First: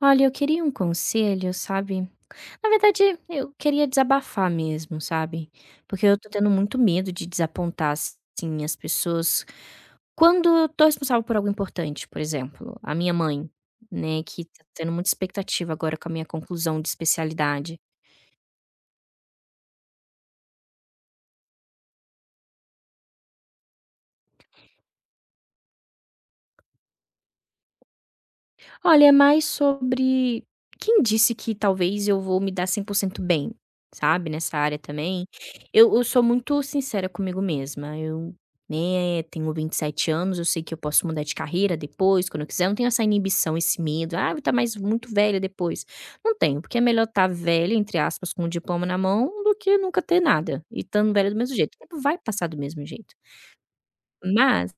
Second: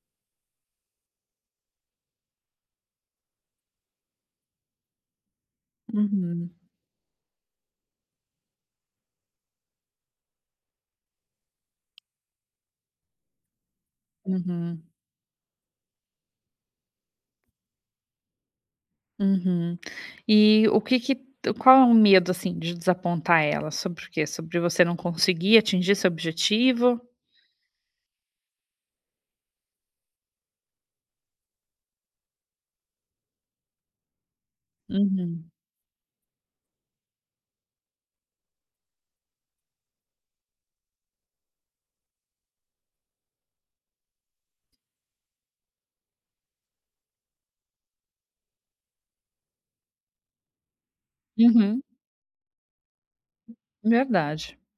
Olha, eu queria um conselho, sabe. Na verdade, eu queria desabafar mesmo, sabe. Porque eu tô tendo Uhum, muito medo de desapontar, assim, as pessoas quando eu tô responsável por algo importante, por exemplo, a minha mãe, né, que tá uhum, tendo muita expectativa agora com a minha conclusão de especialidade. uhum. E o que que Qual é o medo, assim, de desapontar ela? Sobre o quê? Sobre você não conseguir atingir seu objetivo? Olha, é mais sobre quem disse que talvez eu vou me dar 100% bem, sabe, nessa área também. Uhum, Eu sou muito sincera comigo mesma, eu, né, tenho 27 anos, eu sei que eu posso mudar de carreira depois, quando eu quiser, eu não tenho essa inibição, esse medo: "Ah, eu vou estar mais muito velha depois". Não tenho, porque é melhor estar velha, entre aspas, com o diploma na mão, do que nunca ter nada, e estando velha do mesmo jeito, o uhum, tempo vai passar do mesmo jeito. verdade. Mas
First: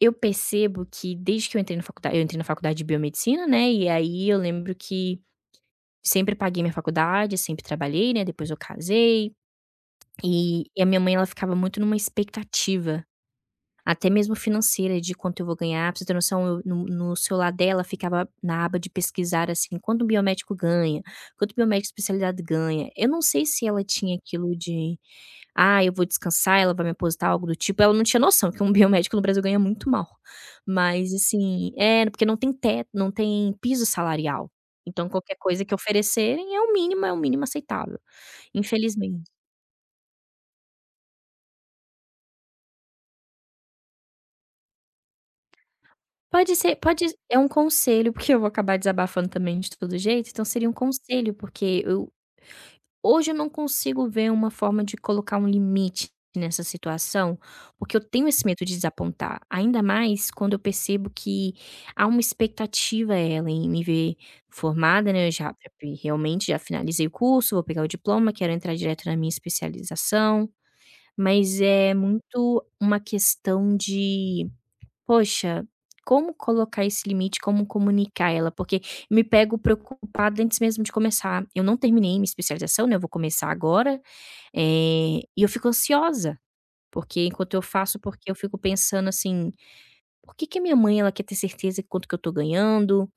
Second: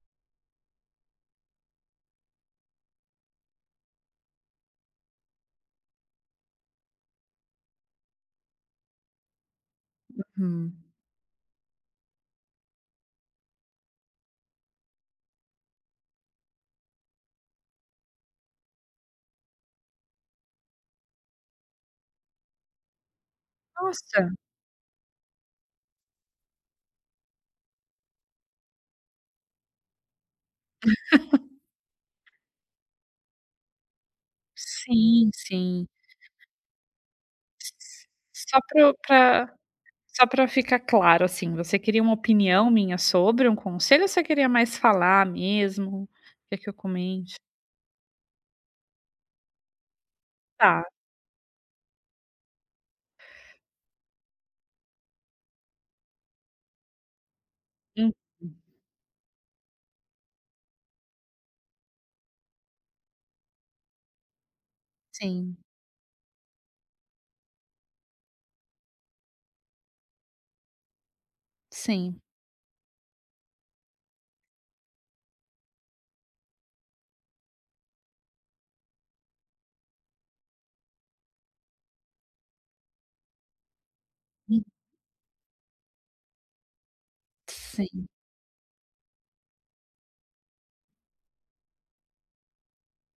eu percebo que desde que eu entrei na faculdade eu entrei na faculdade de biomedicina, né, e aí eu lembro que sempre paguei minha faculdade, sempre trabalhei, né, depois eu casei, e Uhum. e a minha mãe ela ficava muito numa expectativa, até mesmo financeira, de quanto eu vou ganhar. Pra você ter noção, eu no celular dela ficava na aba de pesquisar, assim, quanto um biomédico ganha, quanto o biomédico especializado ganha. Eu não sei se ela tinha Nossa, aquilo de "Ah, eu vou descansar, ela vai me aposentar", algo do tipo. Ela não tinha noção que um biomédico no Brasil ganha muito mal. Mas assim é, porque não tem teto, não tem piso salarial. Então sim, qualquer coisa que sim. oferecerem é o mínimo aceitável, só pra infelizmente. pra Só para ficar claro, assim, você queria uma opinião minha sobre um conselho ou você queria mais falar mesmo? Pode Quer que eu ser, pode comente? é um conselho, porque eu vou acabar desabafando também de todo jeito, então seria um Tá, conselho, porque eu hoje eu não consigo ver uma forma de colocar um limite nessa situação, porque eu uhum. tenho esse medo de desapontar, ainda mais quando eu percebo que há uma expectativa ela em me ver formada, né, eu já Sim, realmente já finalizei o curso, vou pegar o diploma, quero entrar direto na minha especialização, mas é sim, muito uma questão de poxa, como colocar esse limite, como comunicar ela? Porque eu me pego preocupada antes mesmo de começar. Eu não terminei minha especialização, né, eu vou começar agora, hum, e eu fico ansiosa, porque enquanto eu faço sim, porque eu fico pensando assim: "Por que que a minha mãe, ela quer ter certeza de quanto que eu tô ganhando?"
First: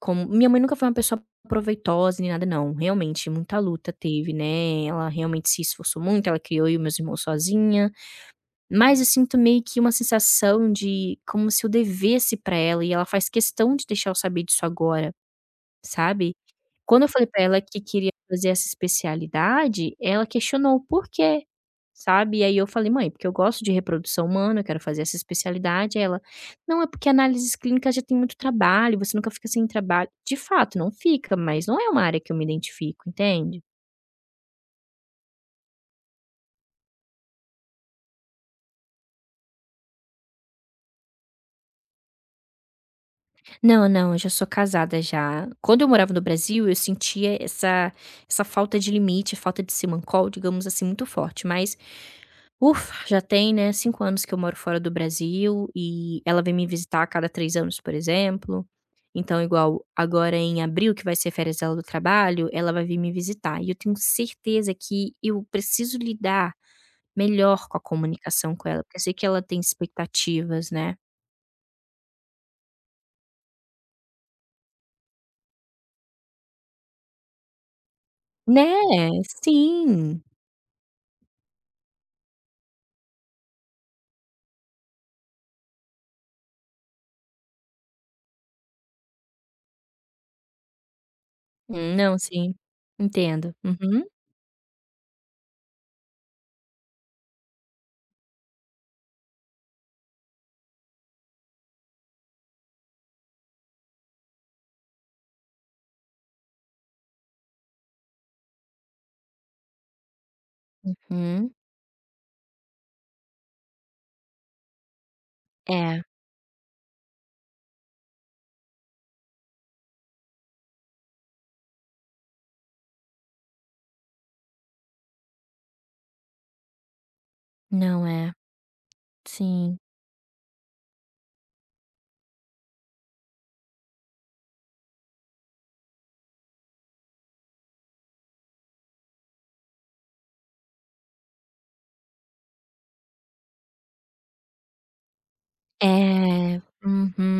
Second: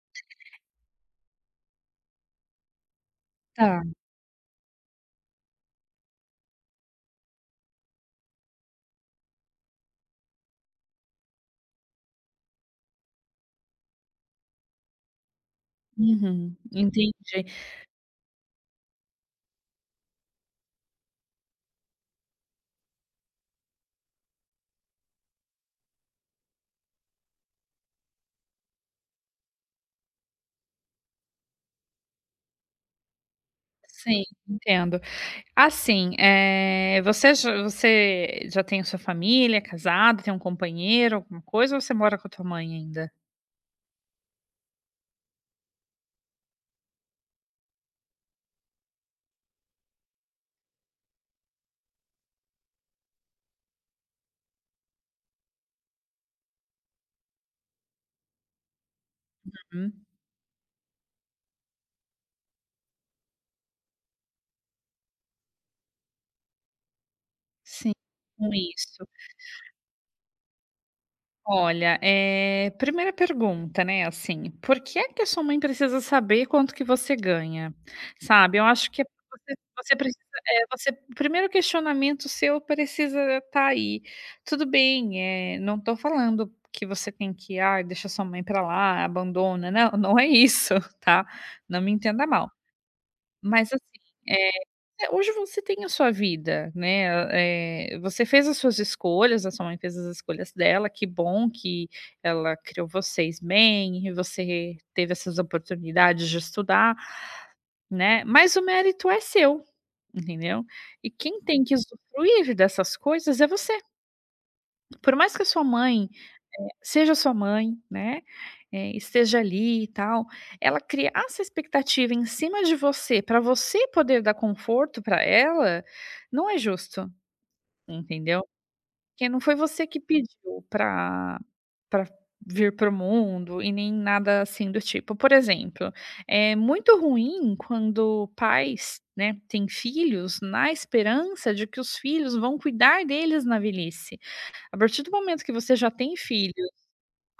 Como minha mãe nunca foi uma pessoa proveitosa nem nada não, realmente muita tá. luta teve, né, ela realmente se esforçou muito, ela criou eu e meus irmãos sozinha. Mas eu sinto meio que uma sensação de como se eu devesse pra ela e ela faz questão de deixar eu saber disso agora, sabe. Uhum, Quando eu entendi. falei pra ela que queria fazer essa especialidade, ela questionou o porquê, sabe. E aí eu falei: "Mãe, porque eu gosto de reprodução humana, eu quero fazer essa especialidade". Aí ela: "Não, é porque análises clínicas já tem muito trabalho, você nunca fica sem trabalho". De fato, não fica, mas não é uma área que eu me identifico, entende? Sim, entendo. Assim, você já tem sua família, é casado, tem um companheiro, alguma coisa, ou você mora com a tua mãe ainda? Não, não, eu já sou casada já. Quando eu morava no Brasil, eu sentia essa falta de limite, falta de simancol, digamos assim, muito forte, mas, ufa, já tem, né, 5 anos que eu moro fora do Brasil e ela vem me visitar a cada 3 anos, por exemplo. Então, igual Uhum. agora em abril, que vai ser férias dela do trabalho, ela vai vir me visitar e eu tenho certeza que eu preciso lidar melhor com a Sim, com comunicação com ela, porque eu isso. sei que ela tem expectativas, né. Olha, primeira pergunta, né, assim, por que é que a sua mãe precisa saber quanto que você ganha? Sabe, eu acho que é Né, você precisa sim. é, você o primeiro questionamento seu precisa estar aí. Tudo bem, não estou falando que você tem que: ah, deixa sua mãe para lá, abandona", não, não é isso, tá? Não me Não, entenda mal. sim. Entendo. Mas assim Uhum. é, hoje você tem a sua vida, né, ah, você fez as suas escolhas, a sua mãe fez as escolhas dela, que bom que ela criou vocês bem, e você teve essas oportunidades de estudar, né, mas o mérito é seu, entendeu. E quem Hum. tem que usufruir dessas coisas é você. Por mais que a sua É. mãe seja sua mãe, né, esteja ali e tal, ela criar essa expectativa em cima de você, para você poder dar conforto para ela, não é justo. Não é. Entendeu? Porque não foi Sim. você que pediu pra vir pro mundo e nem nada assim do tipo. Por exemplo, é muito ruim quando pais, né, têm filhos na esperança de que os filhos vão cuidar deles na velhice. A partir do momento que você já tem É. filhos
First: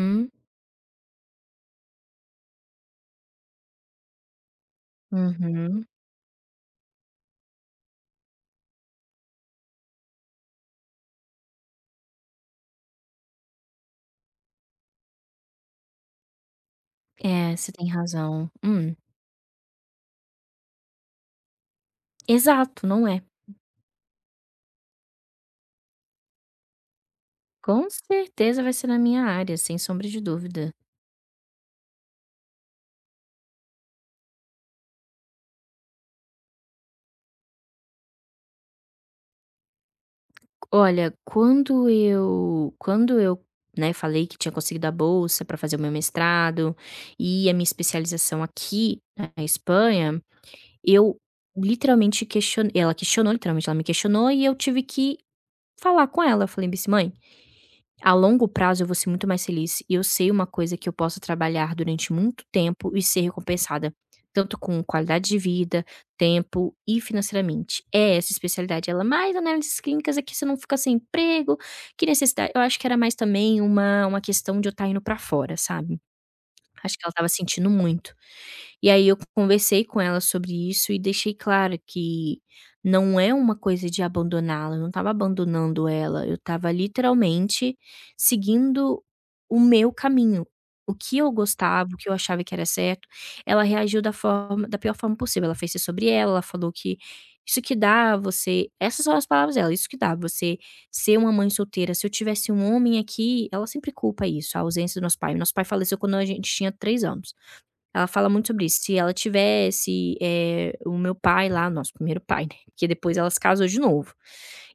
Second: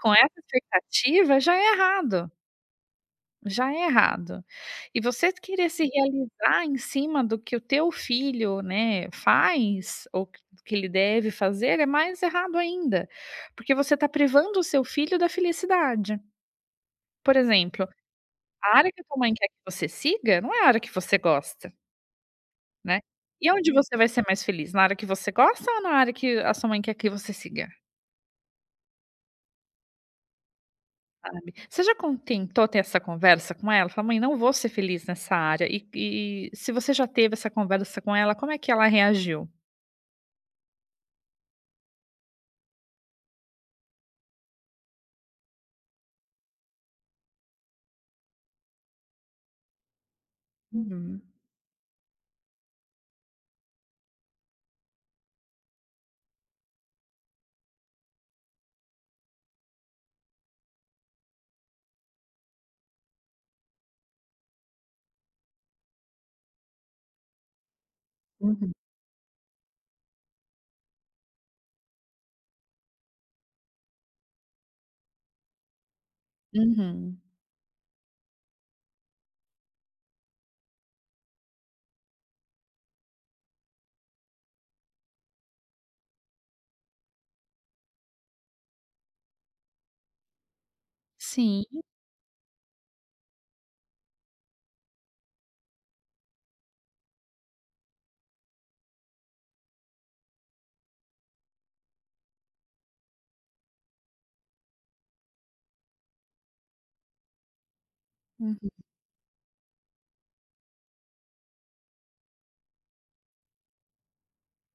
com essa expectativa, já é errado. Já é errado. E você querer Uhum. se realizar em cima do que o teu filho, né, faz ou que ele deve fazer, é mais errado ainda, porque você está privando o seu filho da felicidade. Por É, você exemplo, tem razão. a área Hum. que a tua mãe quer que você siga, não é a área que você gosta, Exato, né. não é. E onde você vai ser mais feliz, na área que você gosta ou na área que a sua mãe quer que você siga? Com certeza vai ser na minha área, sem sombra de dúvida. Sabe. Você já con tentou ter essa conversa com ela? Fala: "Mãe, não vou ser feliz nessa área". E se você já teve essa conversa com ela, como é que ela reagiu? Olha, quando eu, né, falei que tinha conseguido a bolsa para fazer o meu mestrado e a minha especialização aqui na Espanha, eu Uhum, literalmente questionei ela questionou literalmente, ela me questionou e eu tive que falar com ela, eu falei bem assim: "Mãe, a longo prazo eu vou ser muito mais feliz e eu sei uma coisa que eu posso trabalhar durante muito tempo e ser recompensada, tanto com qualidade de vida, tempo e financeiramente. É essa uhum. especialidade". Ela: "Mas análises clínicas é que você não fica sem emprego, que necessidade". Eu acho que era mais também uma questão de eu estar indo pra fora, sabe. Acho que ela Uhum. estava sentindo muito. E aí eu conversei com ela sobre isso e deixei claro que não é uma coisa de abandoná-la, eu não estava abandonando ela, eu estava literalmente seguindo o meu caminho. O que eu Sim. gostava, o que eu achava que era certo, ela reagiu da forma da pior forma possível. Ela fez isso sobre ela, ela falou que isso que dá você essas são as palavras dela, isso que dá você ser uma mãe solteira, se eu tivesse um homem aqui, ela sempre culpa isso, a ausência do nosso pai. Nosso pai faleceu quando a gente tinha 3 anos. Ela fala muito sobre Uhum, isso, se ela tivesse, o meu pai lá, nosso primeiro pai, né, porque depois ela se casou de novo.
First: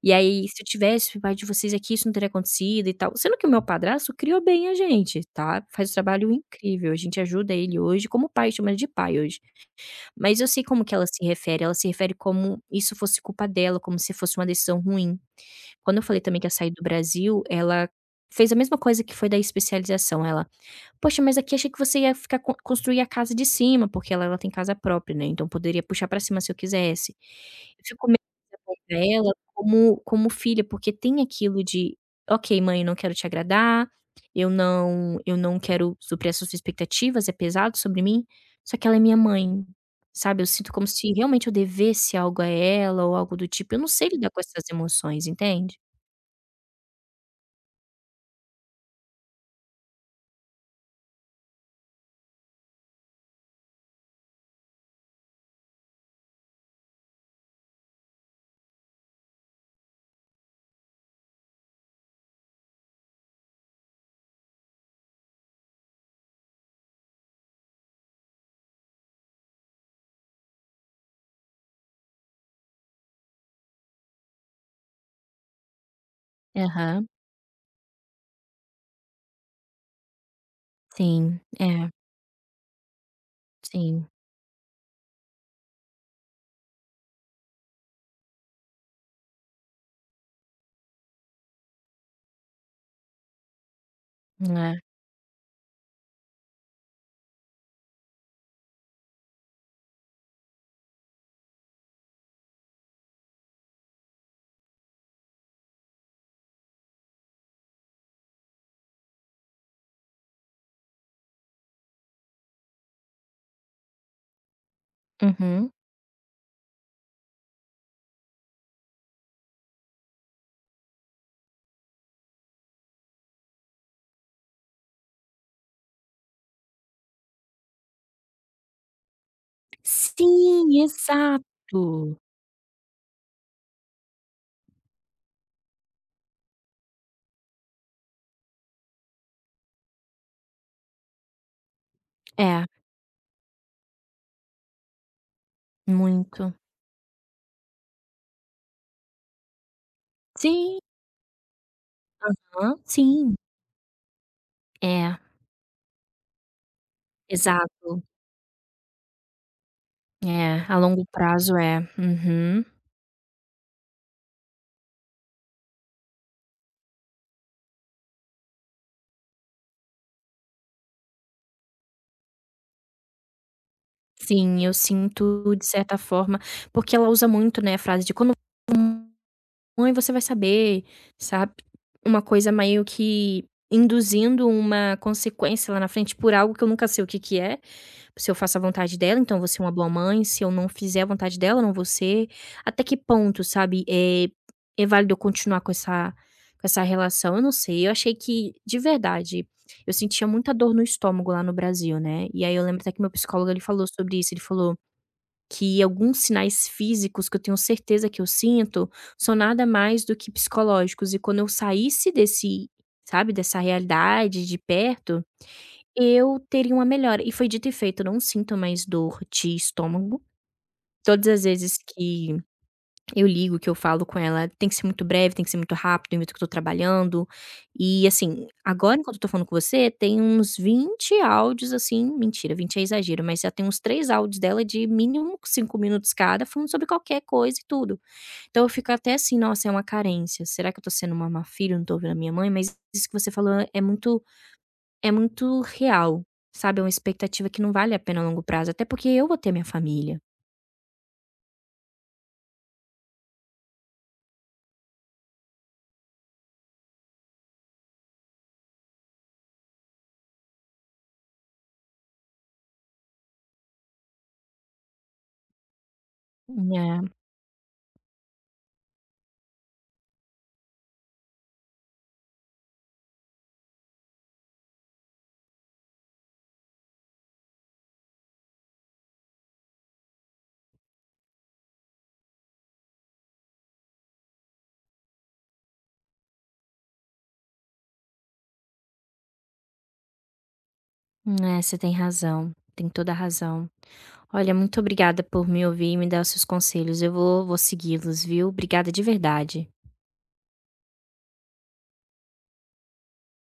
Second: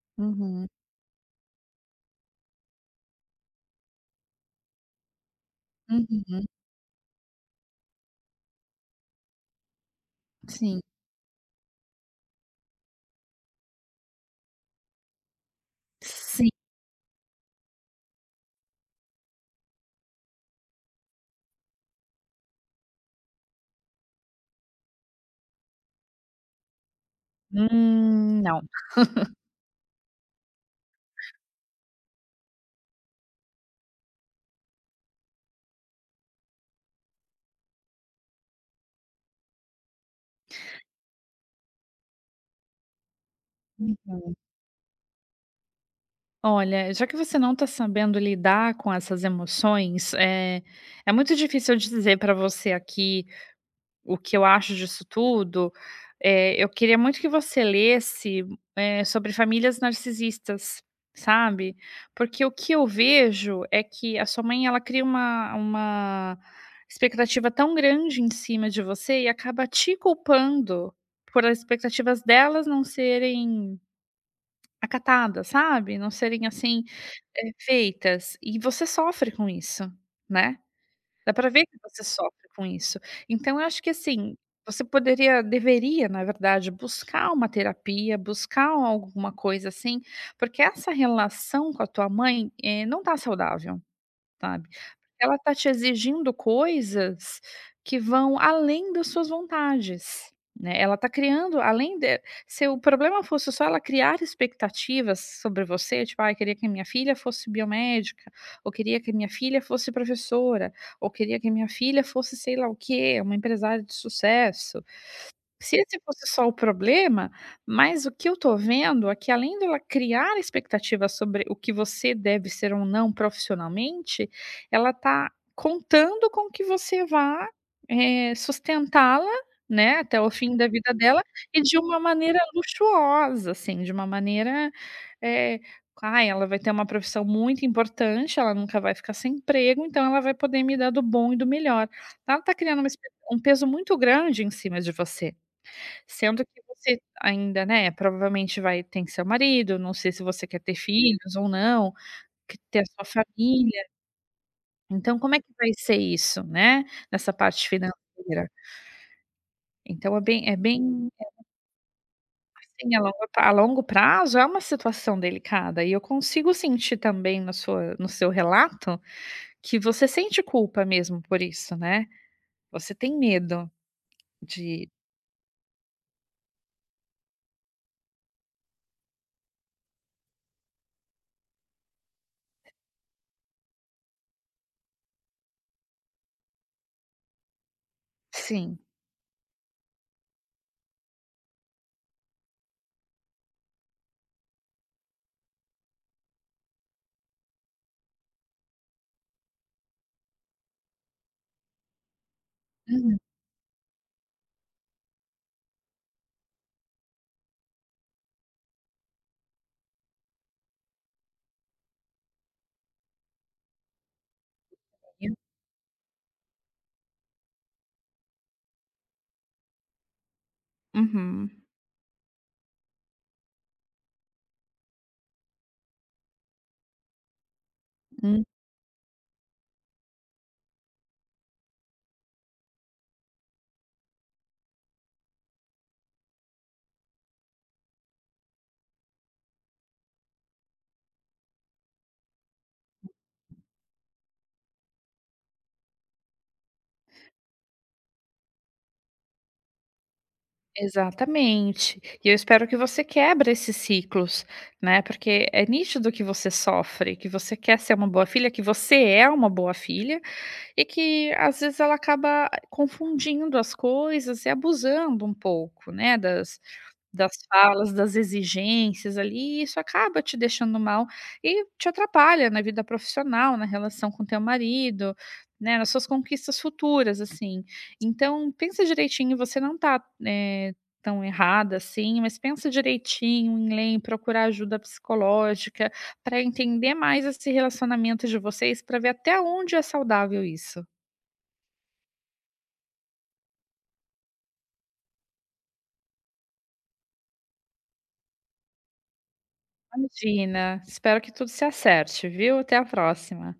E aí: "Se eu uhum, tivesse o pai de vocês aqui, isso não teria acontecido e tal". Sendo que o meu padrasto criou bem a gente, tá, faz um trabalho uhum. incrível, a gente ajuda ele hoje como pai, chama ele de pai hoje. Mas eu sei Sim. como que ela se refere como isso fosse culpa dela, como se fosse uma decisão ruim. Quando eu falei também que Sim. ia sair do Brasil, ela fez a mesma coisa que foi da especialização, ela: "Poxa, mas aqui achei que você ia ficar co construir a casa de cima", porque ela tem casa própria, né, então poderia puxar pra cima se eu quisesse. Eu fico meio Não. desapontada pra ela como filha, porque tem aquilo de: "Ok, mãe, eu não quero te agradar, eu não quero suprir as suas expectativas, é pesado sobre mim", só que ela é minha mãe, sabe, eu sinto como se realmente eu devesse algo a ela ou algo do tipo, eu não sei lidar Uhum. com essas emoções, entende? Olha, já que você não está sabendo lidar com essas emoções, é muito difícil eu dizer para você aqui o que eu acho disso tudo, eu queria muito que você lesse, sobre famílias narcisistas, sabe. Porque o que eu vejo é que a sua mãe, ela cria uma expectativa tão grande em cima de você e acaba te culpando por as expectativas delas não serem acatadas, sabe, não serem, assim, Aham. Feitas, e você sofre com isso, né. Dá Sim, pra ver que é, você sofre com isso. Então eu acho que sim, assim, você poderia deveria, na verdade, buscar uma terapia, buscar alguma coisa assim, porque essa relação com a tua mãe, não tá saudável, sabe. é. Ela está te exigindo coisas que vão além das suas vontades, né, ela está criando além de se o problema fosse só ela criar expectativas sobre você, tipo: ah, eu queria que a minha filha fosse biomédica", ou "Queria que a minha filha fosse professora", ou "Queria que a minha filha fosse sei lá o quê, uma empresária de sucesso". Uhum. Se esse fosse só o problema, mas o que eu tô vendo é que além dela criar expectativas sobre o que você deve ser ou não profissionalmente, ela tá contando com que você vá, sustentá-la, né, até o fim da Sim, vida dela e de uma exato. maneira luxuosa, assim, de uma maneira, eh, ai, ela vai ter uma profissão muito importante, ela nunca vai ficar sem emprego, então ela vai poder me dar do bom e do melhor. Ela tá É, criando uma expe um peso muito grande em cima de você. Sendo muito. que você ainda, né, provavelmente vai tem seu marido, não sei se você quer ter Sim, filhos ou não, que aham, ter a sua sim. família. É, Então como é que vai ser isso, né, nessa parte exato. financeira? Então é É, a longo bem prazo é. Uhum. assim, a longo prazo é uma situação delicada e eu consigo sentir também na sua no seu relato, que você sente culpa mesmo por isso, né. Você tem medo Sim, eu de. sinto de certa forma porque ela usa muito, né, a frase de: "Quando mãe você vai saber", sabe. Uma coisa meio que induzindo uma consequência lá na frente por algo que eu nunca sei o que que é. Se eu faço a Sim. vontade dela, então vou ser uma boa mãe, se eu não fizer a vontade dela, não vou ser. Até que ponto, sabe, é válido eu continuar com essa relação? Eu não sei, eu achei que de verdade, eu sentia muita dor no estômago lá no Brasil, né, e aí eu lembro até que meu Uhum. psicólogo ele falou sobre isso, ele falou que alguns sinais físicos que eu tenho certeza que eu sinto, são nada mais do que psicológicos e quando eu saísse desse, sabe, dessa realidade de perto, eu teria uma melhora, e foi dito e feito, eu não sinto mais dor de estômago. Todas as Uhum. vezes que eu ligo, que eu falo com ela, tem que ser muito breve, tem que ser muito rápido, enquanto que eu tô trabalhando. E, Uhum. assim, agora enquanto eu tô falando com você, tem uns 20 áudios, assim mentira, 20 é exagero, mas já tem uns 3 áudios dela de mínimo 5 minutos cada, falando sobre qualquer coisa e tudo. Então eu fico até assim: "Nossa, é uma carência. Será que eu tô sendo uma má filha, eu não tô ouvindo a minha mãe?" Mas isso que você falou é muito real, sabe, é uma expectativa que não vale a pena a longo prazo, até porque eu vou ter minha família. Exatamente. E eu espero que você quebre esses ciclos, né, porque é nítido que você sofre, que você quer ser uma boa filha, que você é uma boa filha e que às vezes ela acaba confundindo as coisas e abusando um pouco, né, das É, das falas, das exigências ali, e isso acaba te deixando mal e te atrapalha na vida profissional, na relação com teu marido, né, nas suas conquistas futuras, assim. Então pensa direitinho, você não tá, tão errada assim, mas pensa direitinho em ler, em procurar ajuda psicológica, para entender mais esse relacionamento de vocês, para ver até onde é saudável isso. é, você tem razão, tem toda a razão. Olha, muito obrigada por me ouvir e me dar os seus conselhos, eu vou segui-los, viu. Obrigada de verdade. Imagina, espero que tudo se acerte, viu? Até a próxima.